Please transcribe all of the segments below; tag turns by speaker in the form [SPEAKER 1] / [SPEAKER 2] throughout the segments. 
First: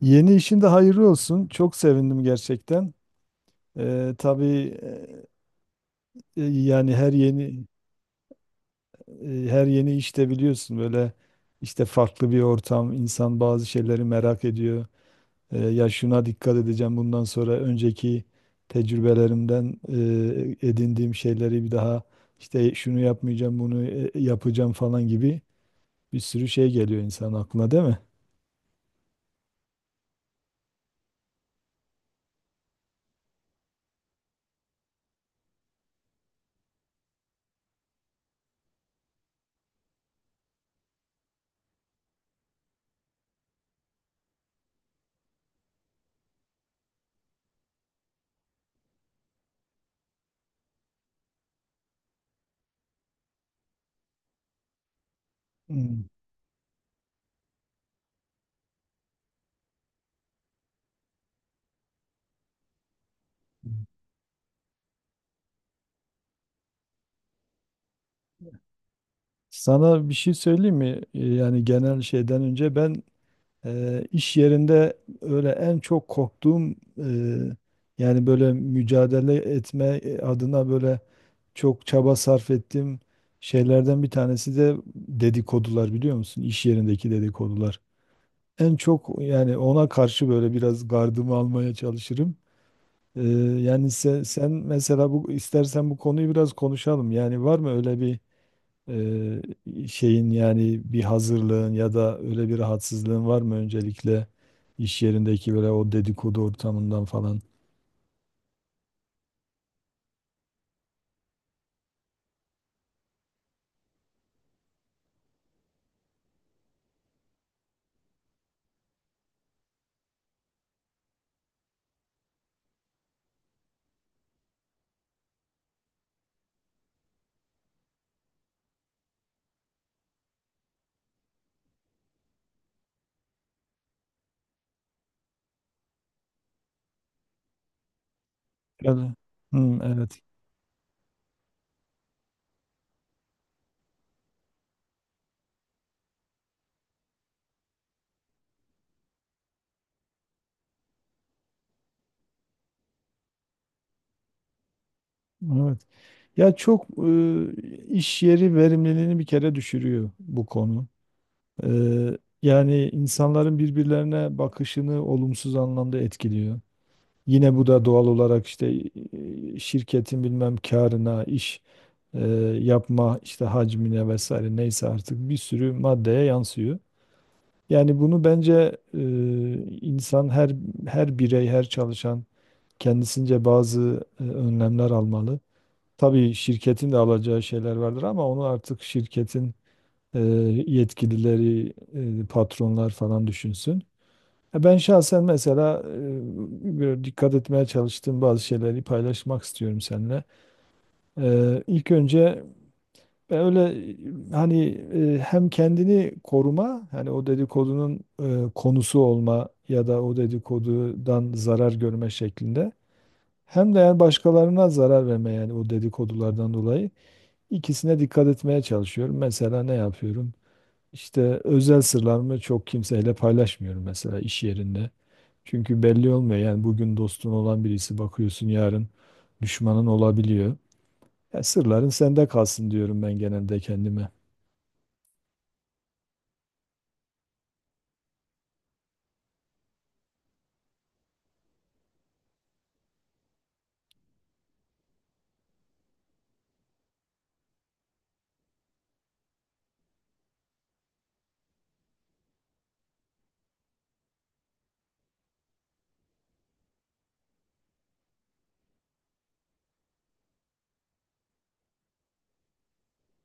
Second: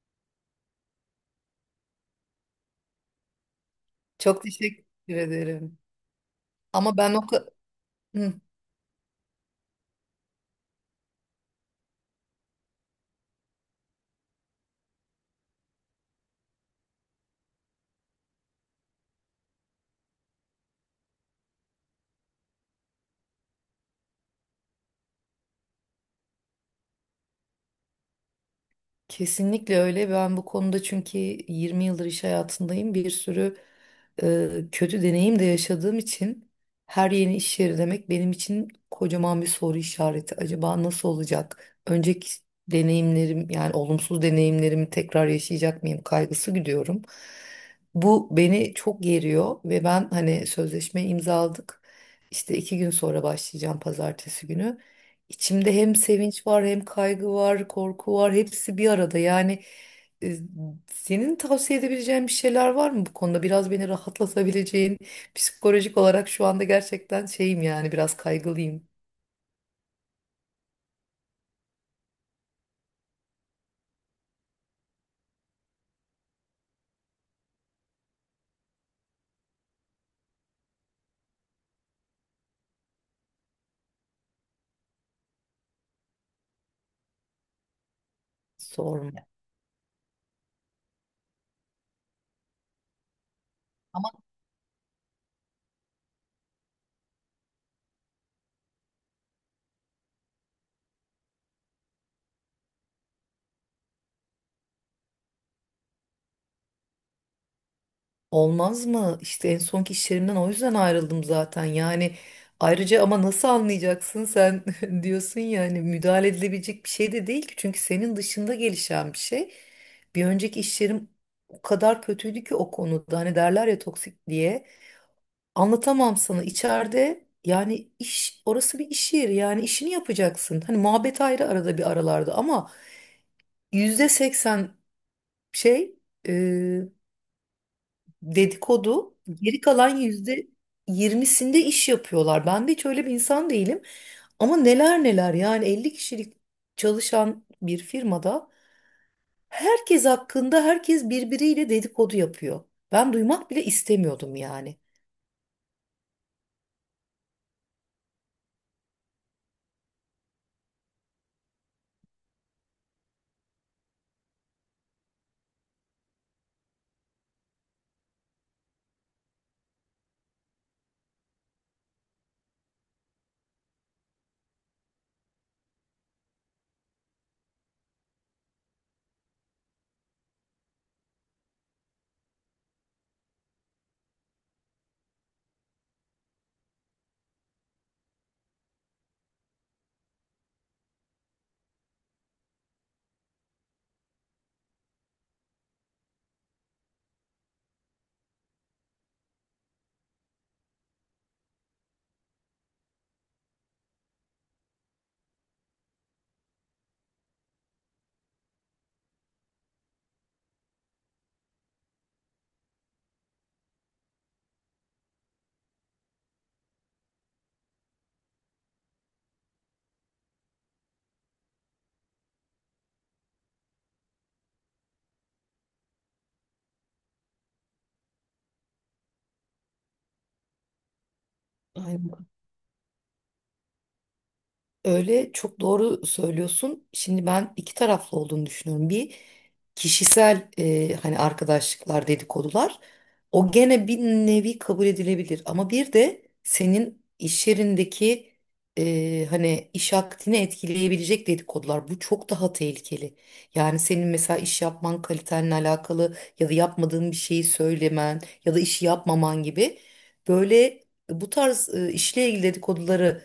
[SPEAKER 1] Yeni işin de hayırlı olsun. Çok sevindim gerçekten.
[SPEAKER 2] Çok
[SPEAKER 1] Tabii.
[SPEAKER 2] teşekkür ederim.
[SPEAKER 1] Yani
[SPEAKER 2] Ama
[SPEAKER 1] her
[SPEAKER 2] ben o ka-
[SPEAKER 1] yeni,
[SPEAKER 2] Hı,
[SPEAKER 1] her yeni işte biliyorsun böyle işte farklı bir ortam. İnsan bazı şeyleri merak ediyor. Ya şuna dikkat edeceğim bundan sonra, önceki tecrübelerimden edindiğim şeyleri bir daha, işte şunu yapmayacağım, bunu yapacağım falan gibi bir sürü şey geliyor insan aklına, değil mi?
[SPEAKER 2] kesinlikle öyle. Ben bu konuda çünkü 20 yıldır iş hayatındayım. Bir sürü kötü deneyim de yaşadığım için her yeni iş yeri demek benim için kocaman bir soru işareti. Acaba nasıl olacak? Önceki deneyimlerim, yani olumsuz deneyimlerimi tekrar yaşayacak mıyım kaygısı gidiyorum. Bu beni çok geriyor ve ben, hani, sözleşme imzaladık. İşte 2 gün sonra başlayacağım, pazartesi günü. İçimde hem
[SPEAKER 1] Hmm.
[SPEAKER 2] sevinç var, hem kaygı var, korku var. Hepsi bir arada. Yani, e, senin tavsiye edebileceğin bir şeyler var mı bu konuda? Biraz beni rahatlatabileceğin, psikolojik olarak şu anda gerçekten şeyim, yani biraz kaygılıyım.
[SPEAKER 1] Sana bir şey söyleyeyim mi? Yani genel şeyden önce, ben iş yerinde öyle en çok korktuğum eee, yani böyle mücadele etme adına, böyle çok çaba sarf ettiğim şeylerden bir tanesi de dedikodular, biliyor musun? İş yerindeki dedikodular. En çok
[SPEAKER 2] Sorma.
[SPEAKER 1] yani ona karşı böyle biraz gardımı almaya çalışırım. Eee, Yani sen mesela, bu, istersen bu konuyu biraz konuşalım. Yani var mı öyle bir ee, şeyin, yani bir hazırlığın ya da öyle bir rahatsızlığın var mı, öncelikle iş yerindeki böyle o dedikodu ortamından falan?
[SPEAKER 2] Olmaz mı? İşte en sonki iş yerimden o yüzden ayrıldım zaten. Yani ayrıca, ama nasıl anlayacaksın sen? Diyorsun ya, hani müdahale edilebilecek bir şey de değil ki. Çünkü senin dışında gelişen bir şey. Bir önceki iş yerim o kadar kötüydü ki o konuda. Hani derler ya, toksik diye. Anlatamam sana içeride. Yani iş, orası bir iş yeri, yani işini yapacaksın. Hani muhabbet ayrı, arada bir aralarda, ama %80 şey,
[SPEAKER 1] Yani,
[SPEAKER 2] dedikodu, geri
[SPEAKER 1] hı,
[SPEAKER 2] kalan
[SPEAKER 1] evet.
[SPEAKER 2] %20'sinde iş yapıyorlar. Ben de hiç öyle bir insan değilim. Ama neler neler, yani 50 kişilik çalışan bir firmada herkes hakkında herkes birbiriyle dedikodu yapıyor. Ben duymak bile istemiyordum yani.
[SPEAKER 1] Evet. Ya çok, iş yeri verimliliğini bir kere düşürüyor bu konu. Yani insanların birbirlerine bakışını olumsuz anlamda etkiliyor. Yine bu da doğal olarak işte, şirketin bilmem karına, iş e, yapma işte hacmine vesaire, neyse artık bir sürü maddeye yansıyor. Yani bunu bence, insan her birey, her çalışan kendisince bazı önlemler almalı. Tabii şirketin de alacağı şeyler vardır, ama onu artık şirketin e, yetkilileri, patronlar falan düşünsün. Ya, ben şahsen mesela böyle dikkat etmeye çalıştığım bazı şeyleri paylaşmak istiyorum seninle. İlk önce ben öyle, hani hem kendini koruma, hani o dedikodunun konusu olma ya da o dedikodudan zarar görme şeklinde. Hem de yani başkalarına zarar verme, yani o dedikodulardan dolayı, ikisine dikkat etmeye çalışıyorum. Mesela ne yapıyorum? İşte özel sırlarımı çok kimseyle paylaşmıyorum mesela iş yerinde. Çünkü belli olmuyor. Yani bugün dostun olan birisi, bakıyorsun, yarın düşmanın olabiliyor. Ya sırların sende kalsın, diyorum ben genelde kendime.
[SPEAKER 2] Öyle çok doğru söylüyorsun. Şimdi ben iki taraflı olduğunu düşünüyorum. Bir, kişisel, hani arkadaşlıklar, dedikodular, o gene bir nevi kabul edilebilir. Ama bir de senin iş yerindeki, hani iş akdini etkileyebilecek dedikodular, bu çok daha tehlikeli. Yani senin mesela iş yapman kalitenle alakalı, ya da yapmadığın bir şeyi söylemen ya da işi yapmaman gibi, böyle bu tarz işle ilgili dedikoduları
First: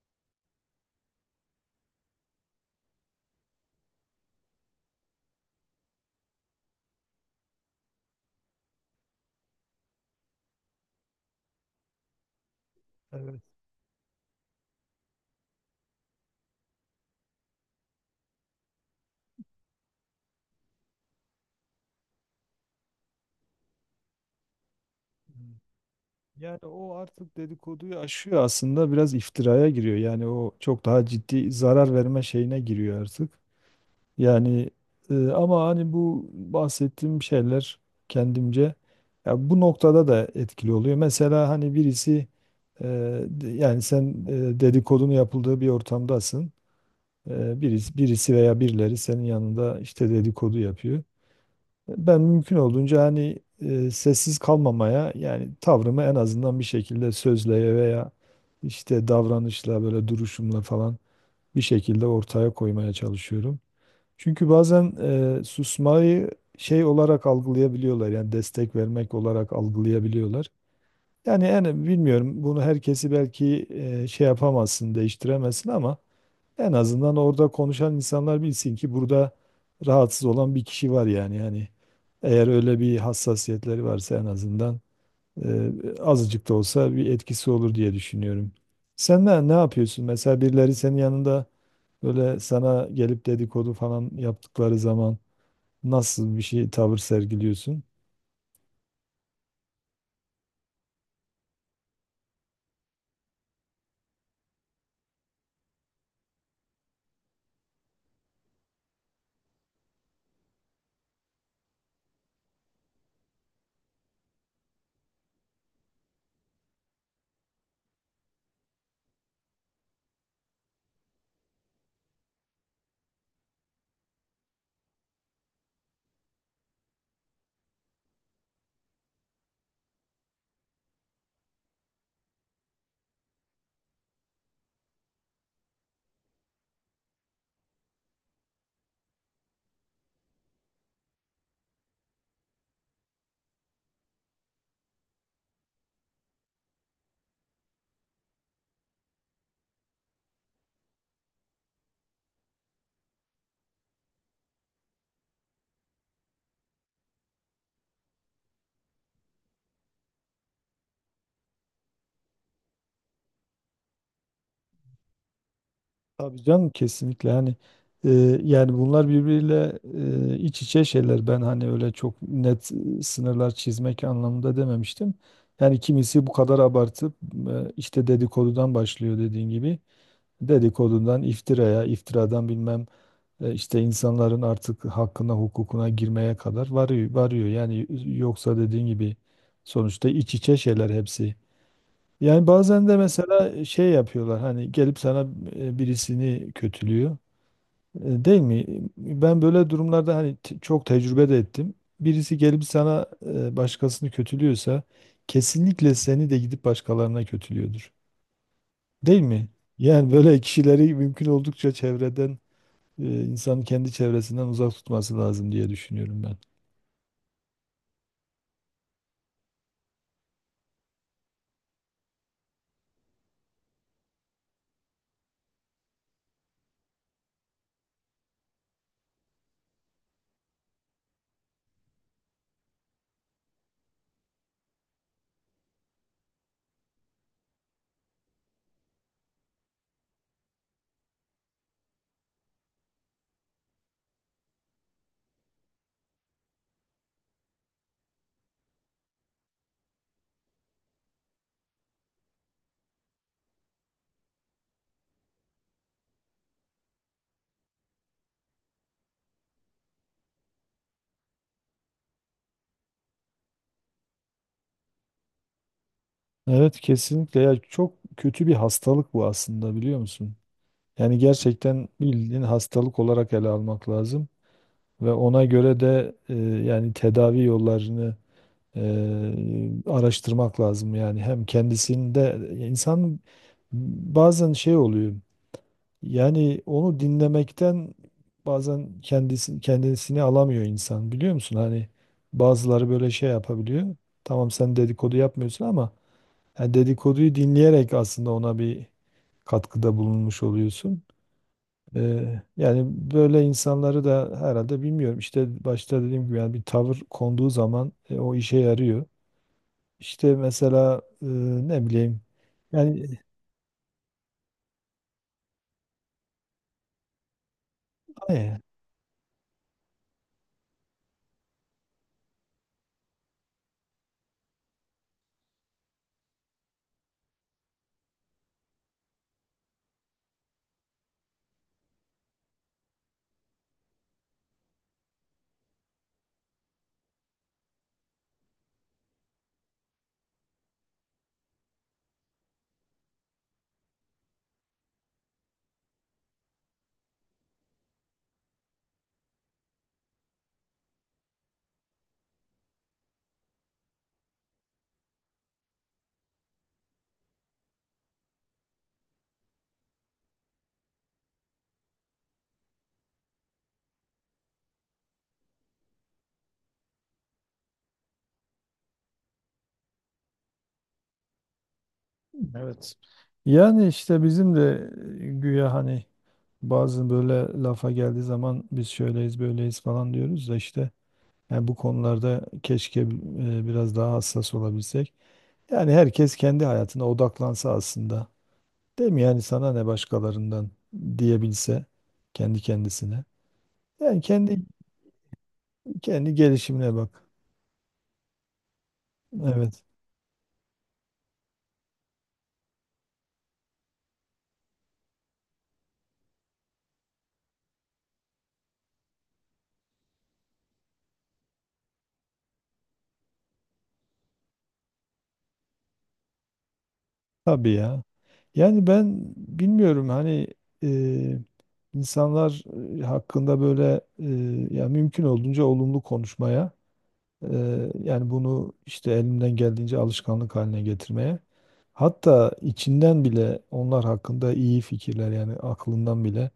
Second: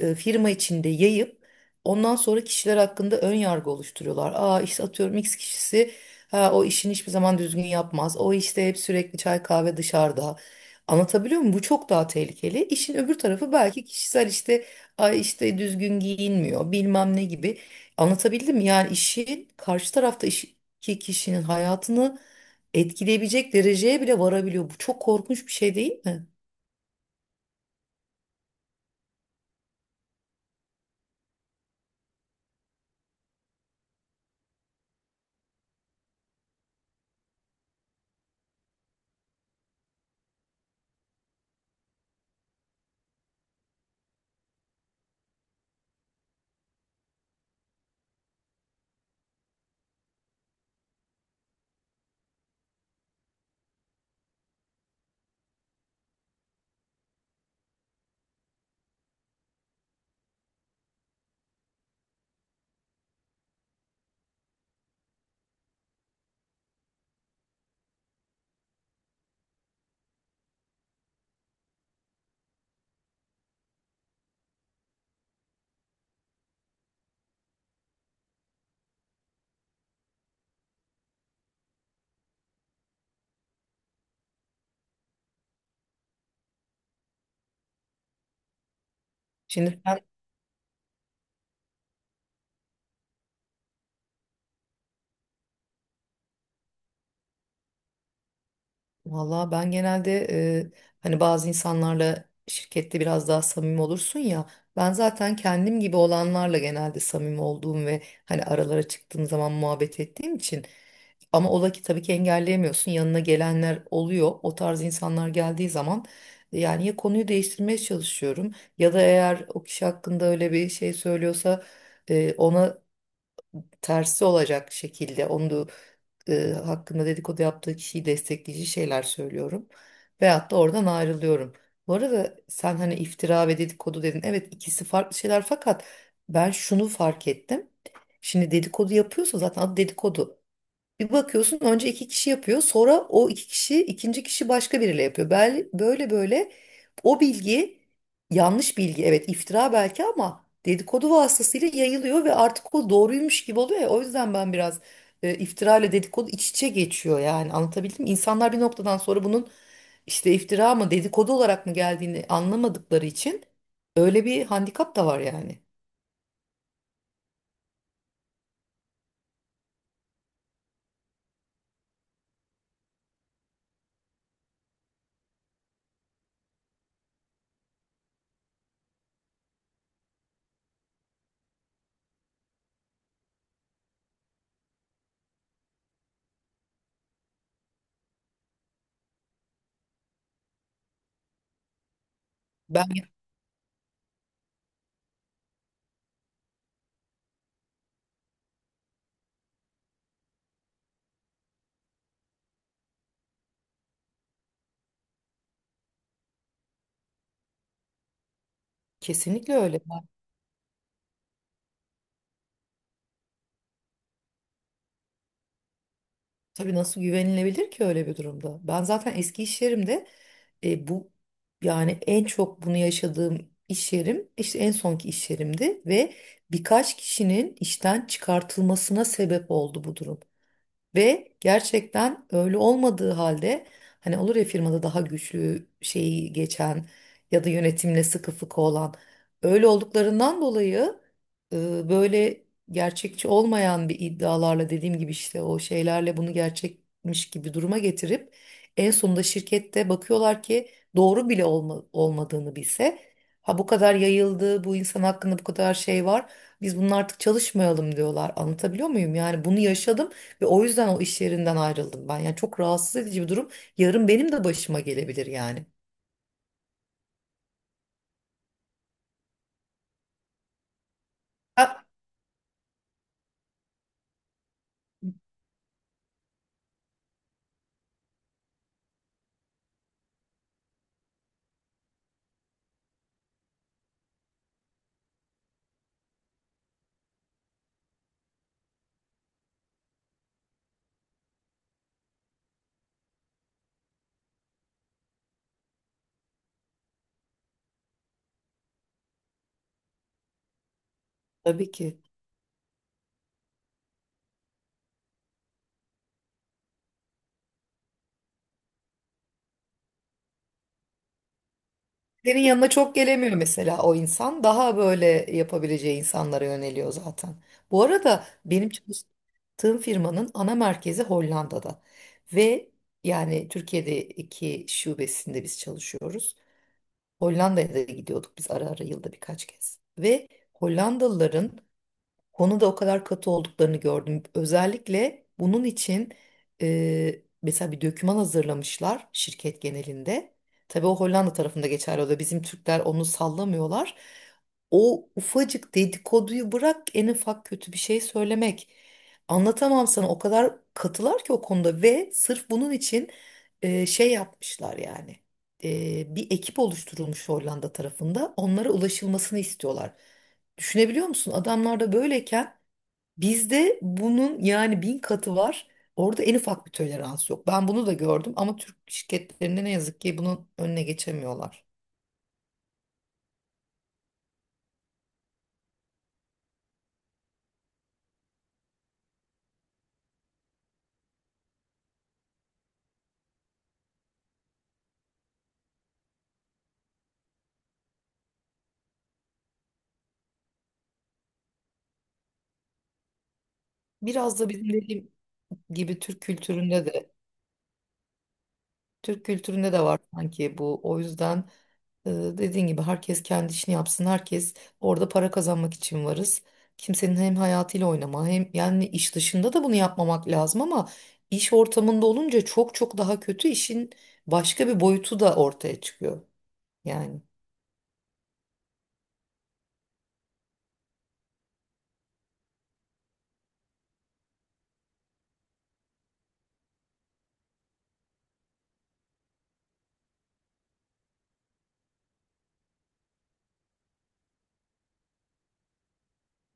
[SPEAKER 2] firma içinde yayıp ondan sonra kişiler hakkında ön yargı oluşturuyorlar. Aa işte, atıyorum, X kişisi, ha, o işini hiçbir zaman düzgün yapmaz. O işte hep sürekli çay kahve dışarıda. Anlatabiliyor muyum? Bu çok daha tehlikeli. İşin öbür
[SPEAKER 1] Evet.
[SPEAKER 2] tarafı belki kişisel, işte ay işte düzgün giyinmiyor, bilmem ne gibi. Anlatabildim mi? Yani işin karşı tarafta iş, ki kişinin hayatını etkileyebilecek dereceye bile varabiliyor. Bu çok korkunç bir
[SPEAKER 1] Evet.
[SPEAKER 2] şey değil mi?
[SPEAKER 1] Yani o artık dedikoduyu aşıyor aslında, biraz iftiraya giriyor. Yani o çok daha ciddi zarar verme şeyine giriyor artık. Yani, ama hani bu bahsettiğim şeyler kendimce, ya bu noktada da etkili oluyor. Mesela hani birisi, e, yani sen, dedikodunu yapıldığı bir ortamdasın. Birisi, veya birileri senin yanında işte dedikodu yapıyor. Ben mümkün olduğunca hani sessiz kalmamaya, yani tavrımı en azından bir şekilde sözle veya işte davranışla, böyle duruşumla falan, bir şekilde ortaya koymaya çalışıyorum. Çünkü bazen susmayı şey olarak algılayabiliyorlar, yani destek vermek olarak algılayabiliyorlar. Yani en, bilmiyorum, bunu herkesi belki şey yapamazsın, değiştiremezsin ama en azından orada konuşan insanlar bilsin ki burada rahatsız olan bir kişi var yani. Yani eğer öyle bir hassasiyetleri varsa en azından e, azıcık da olsa bir etkisi olur diye düşünüyorum. Sen ne
[SPEAKER 2] Şimdi
[SPEAKER 1] yapıyorsun mesela? Birileri senin yanında böyle sana gelip dedikodu falan yaptıkları zaman nasıl bir şey, tavır sergiliyorsun?
[SPEAKER 2] Valla, ben genelde hani bazı insanlarla şirkette biraz daha samimi olursun ya. Ben zaten kendim gibi olanlarla genelde samimi olduğum ve hani aralara çıktığım zaman muhabbet ettiğim için. Ama ola ki, tabii ki, engelleyemiyorsun. Yanına gelenler oluyor. O tarz insanlar geldiği zaman, yani ya konuyu değiştirmeye çalışıyorum, ya da eğer o kişi hakkında öyle bir şey söylüyorsa, ona tersi olacak şekilde onu da, hakkında dedikodu yaptığı kişiyi destekleyici şeyler söylüyorum. Veyahut da oradan ayrılıyorum. Bu arada, sen hani iftira ve dedikodu dedin. Evet, ikisi farklı şeyler, fakat ben şunu fark ettim. Şimdi dedikodu yapıyorsa zaten adı dedikodu. Bir bakıyorsun, önce iki kişi yapıyor, sonra o iki kişi ikinci kişi başka biriyle yapıyor. Böyle böyle o bilgi, yanlış bilgi, evet iftira belki, ama dedikodu vasıtasıyla yayılıyor ve artık o doğruymuş gibi oluyor ya. O yüzden ben biraz, iftira ile dedikodu iç içe geçiyor, yani anlatabildim mi? İnsanlar bir noktadan sonra bunun işte iftira mı, dedikodu olarak mı geldiğini anlamadıkları için öyle bir handikap da var yani.
[SPEAKER 1] Tabii canım, kesinlikle, hani e, yani bunlar birbiriyle iç içe şeyler. Ben hani öyle çok net sınırlar çizmek anlamında dememiştim. Yani kimisi bu kadar abartıp işte dedikodudan başlıyor dediğin gibi. Dedikodudan iftiraya, iftiradan bilmem, işte insanların artık hakkına, hukukuna girmeye kadar varıyor. Yani yoksa dediğin gibi sonuçta iç içe şeyler hepsi. Yani bazen
[SPEAKER 2] Ben
[SPEAKER 1] de mesela şey yapıyorlar, hani gelip sana birisini kötülüyor. E, değil mi? Ben böyle durumlarda hani çok tecrübe de ettim. Birisi gelip sana başkasını kötülüyorsa kesinlikle seni de gidip başkalarına kötülüyordur. Değil mi?
[SPEAKER 2] kesinlikle öyle.
[SPEAKER 1] Yani böyle kişileri mümkün oldukça çevreden, insanın kendi çevresinden uzak tutması lazım diye düşünüyorum ben.
[SPEAKER 2] Tabii, nasıl güvenilebilir ki öyle bir durumda? Ben zaten eski iş yerimde, bu, yani en çok bunu yaşadığım iş yerim işte en sonki iş yerimdi ve birkaç kişinin işten çıkartılmasına sebep oldu bu durum. Ve gerçekten öyle olmadığı halde, hani olur ya firmada daha güçlü şeyi geçen ya da yönetimle sıkı fıkı olan, öyle olduklarından dolayı, böyle gerçekçi olmayan bir iddialarla, dediğim gibi işte o şeylerle bunu gerçekmiş gibi duruma getirip en sonunda şirkette bakıyorlar ki doğru bile olmadığını bilse, ha bu kadar yayıldı, bu insan hakkında bu kadar şey var, biz bunun artık çalışmayalım diyorlar. Anlatabiliyor muyum? Yani bunu yaşadım ve o yüzden o iş yerinden ayrıldım ben. Yani çok rahatsız edici bir durum. Yarın benim de başıma gelebilir yani.
[SPEAKER 1] Evet, kesinlikle. Ya çok kötü bir hastalık bu aslında, biliyor musun? Yani
[SPEAKER 2] Ha.
[SPEAKER 1] gerçekten bildiğin hastalık olarak ele almak lazım ve ona göre de yani tedavi yollarını e, araştırmak lazım. Yani hem kendisinde insan bazen şey oluyor, yani onu dinlemekten bazen kendisi kendisini alamıyor insan, biliyor musun? Hani bazıları böyle şey yapabiliyor. Tamam, sen dedikodu yapmıyorsun ama yani dedikoduyu dinleyerek aslında ona bir katkıda bulunmuş oluyorsun.
[SPEAKER 2] Tabii ki.
[SPEAKER 1] Yani böyle insanları da herhalde, bilmiyorum, İşte başta dediğim gibi yani bir tavır konduğu zaman o işe yarıyor. İşte mesela, ne bileyim,
[SPEAKER 2] Senin yanına çok
[SPEAKER 1] yani
[SPEAKER 2] gelemiyor mesela o insan. Daha böyle yapabileceği insanlara yöneliyor zaten. Bu arada
[SPEAKER 1] e,
[SPEAKER 2] benim çalıştığım firmanın ana merkezi Hollanda'da. Ve yani Türkiye'deki şubesinde biz çalışıyoruz. Hollanda'ya da gidiyorduk biz ara ara, yılda birkaç kez. Ve Hollandalıların konuda o kadar katı olduklarını gördüm. Özellikle bunun için mesela bir döküman hazırlamışlar şirket genelinde. Tabii o Hollanda tarafında geçerli oluyor. Bizim Türkler onu sallamıyorlar. O ufacık dedikoduyu bırak, en ufak kötü bir şey söylemek. Anlatamam sana, o kadar katılar ki o konuda ve sırf bunun için şey yapmışlar yani. Bir ekip oluşturulmuş Hollanda tarafında, onlara ulaşılmasını istiyorlar. Düşünebiliyor musun? Adamlar da böyleyken bizde bunun yani 1000 katı var. Orada en ufak bir tolerans yok. Ben bunu da gördüm ama Türk şirketlerinde ne yazık ki bunun önüne geçemiyorlar.
[SPEAKER 1] evet. Yani işte bizim de güya hani bazı böyle lafa geldiği zaman biz şöyleyiz böyleyiz falan diyoruz da, işte yani bu konularda keşke biraz daha hassas olabilsek. Yani herkes kendi hayatına odaklansa aslında. Değil mi? Yani sana ne başkalarından diyebilse kendi kendisine. Yani
[SPEAKER 2] Biraz da
[SPEAKER 1] kendi,
[SPEAKER 2] bizim, dediğim gibi, Türk kültüründe
[SPEAKER 1] gelişimine
[SPEAKER 2] de,
[SPEAKER 1] bak.
[SPEAKER 2] Türk kültüründe de
[SPEAKER 1] Evet.
[SPEAKER 2] var sanki bu. O yüzden, dediğin gibi, herkes kendi işini yapsın. Herkes orada para kazanmak için varız. Kimsenin hem hayatıyla oynama, hem yani iş dışında da bunu yapmamak lazım, ama iş ortamında olunca çok çok daha kötü, işin başka bir boyutu da ortaya çıkıyor. Yani.
[SPEAKER 1] Tabii ya. Yani ben bilmiyorum, hani e, insanlar hakkında böyle ya mümkün olduğunca olumlu konuşmaya, yani bunu işte elimden geldiğince alışkanlık haline getirmeye. Hatta içinden bile onlar hakkında iyi fikirler, yani aklından bile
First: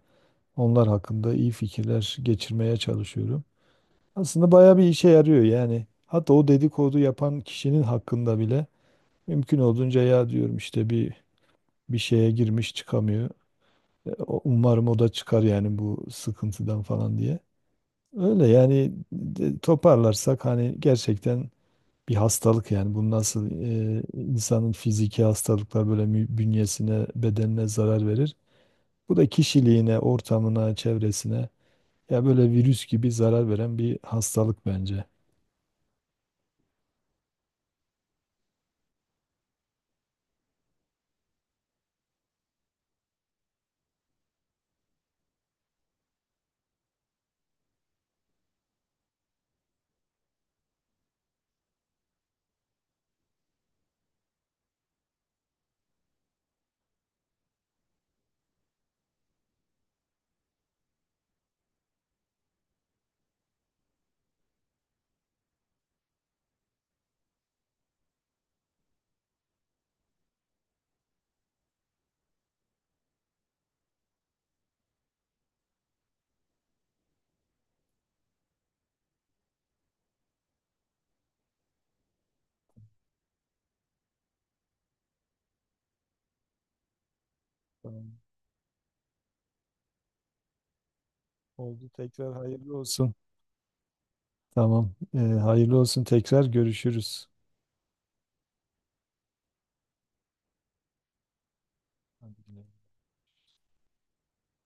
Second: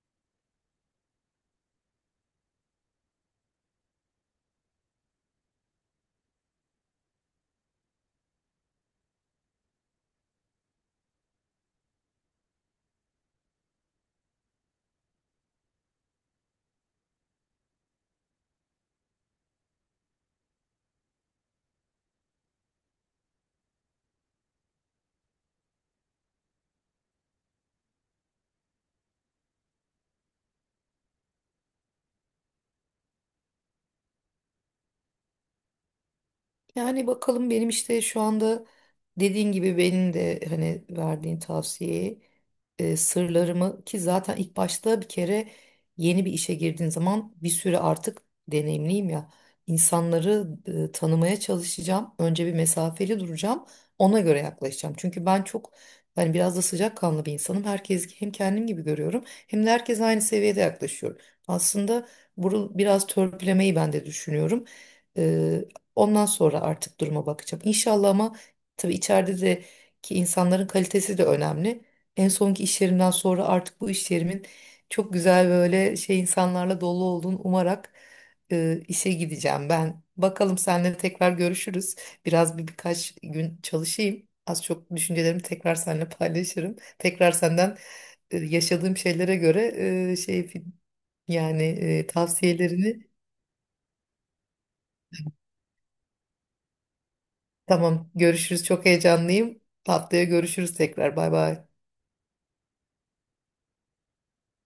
[SPEAKER 1] onlar hakkında iyi fikirler geçirmeye çalışıyorum. Aslında bayağı bir işe yarıyor yani. Hatta o dedikodu yapan kişinin hakkında bile mümkün olduğunca ya, diyorum, işte bir şeye girmiş çıkamıyor. Umarım o da çıkar yani bu sıkıntıdan falan diye. Öyle yani, toparlarsak hani gerçekten bir hastalık. Yani bu nasıl insanın fiziki hastalıklar böyle bünyesine, bedenine zarar verir. Bu da kişiliğine, ortamına, çevresine, ya böyle virüs gibi zarar veren bir hastalık bence.
[SPEAKER 2] Yani bakalım, benim işte şu anda dediğin gibi benim de, hani, verdiğin tavsiyeyi, sırlarımı, ki zaten ilk başta bir kere yeni bir işe girdiğin zaman bir süre artık, deneyimliyim ya, insanları tanımaya çalışacağım. Önce bir mesafeli duracağım. Ona göre yaklaşacağım. Çünkü ben çok, hani, biraz da sıcakkanlı bir insanım. Herkes hem kendim gibi görüyorum, hem de herkes aynı seviyede yaklaşıyorum. Aslında bunu biraz törpülemeyi ben de düşünüyorum. Ondan sonra artık duruma bakacağım. İnşallah. Ama tabii içeride de ki insanların kalitesi de önemli. En sonki iş yerimden sonra artık bu iş yerimin çok güzel, böyle şey, insanlarla dolu olduğunu umarak işe gideceğim ben. Bakalım, seninle tekrar görüşürüz. Biraz, bir birkaç gün çalışayım. Az çok düşüncelerimi tekrar seninle paylaşırım. Tekrar senden
[SPEAKER 1] Tamam.
[SPEAKER 2] yaşadığım şeylere göre şey, yani
[SPEAKER 1] Oldu, tekrar hayırlı
[SPEAKER 2] tavsiyelerini.
[SPEAKER 1] olsun. Tamam. Hayırlı olsun, tekrar görüşürüz.
[SPEAKER 2] Tamam, görüşürüz. Çok heyecanlıyım. Haftaya görüşürüz tekrar. Bay bay.
[SPEAKER 1] Hadi güle.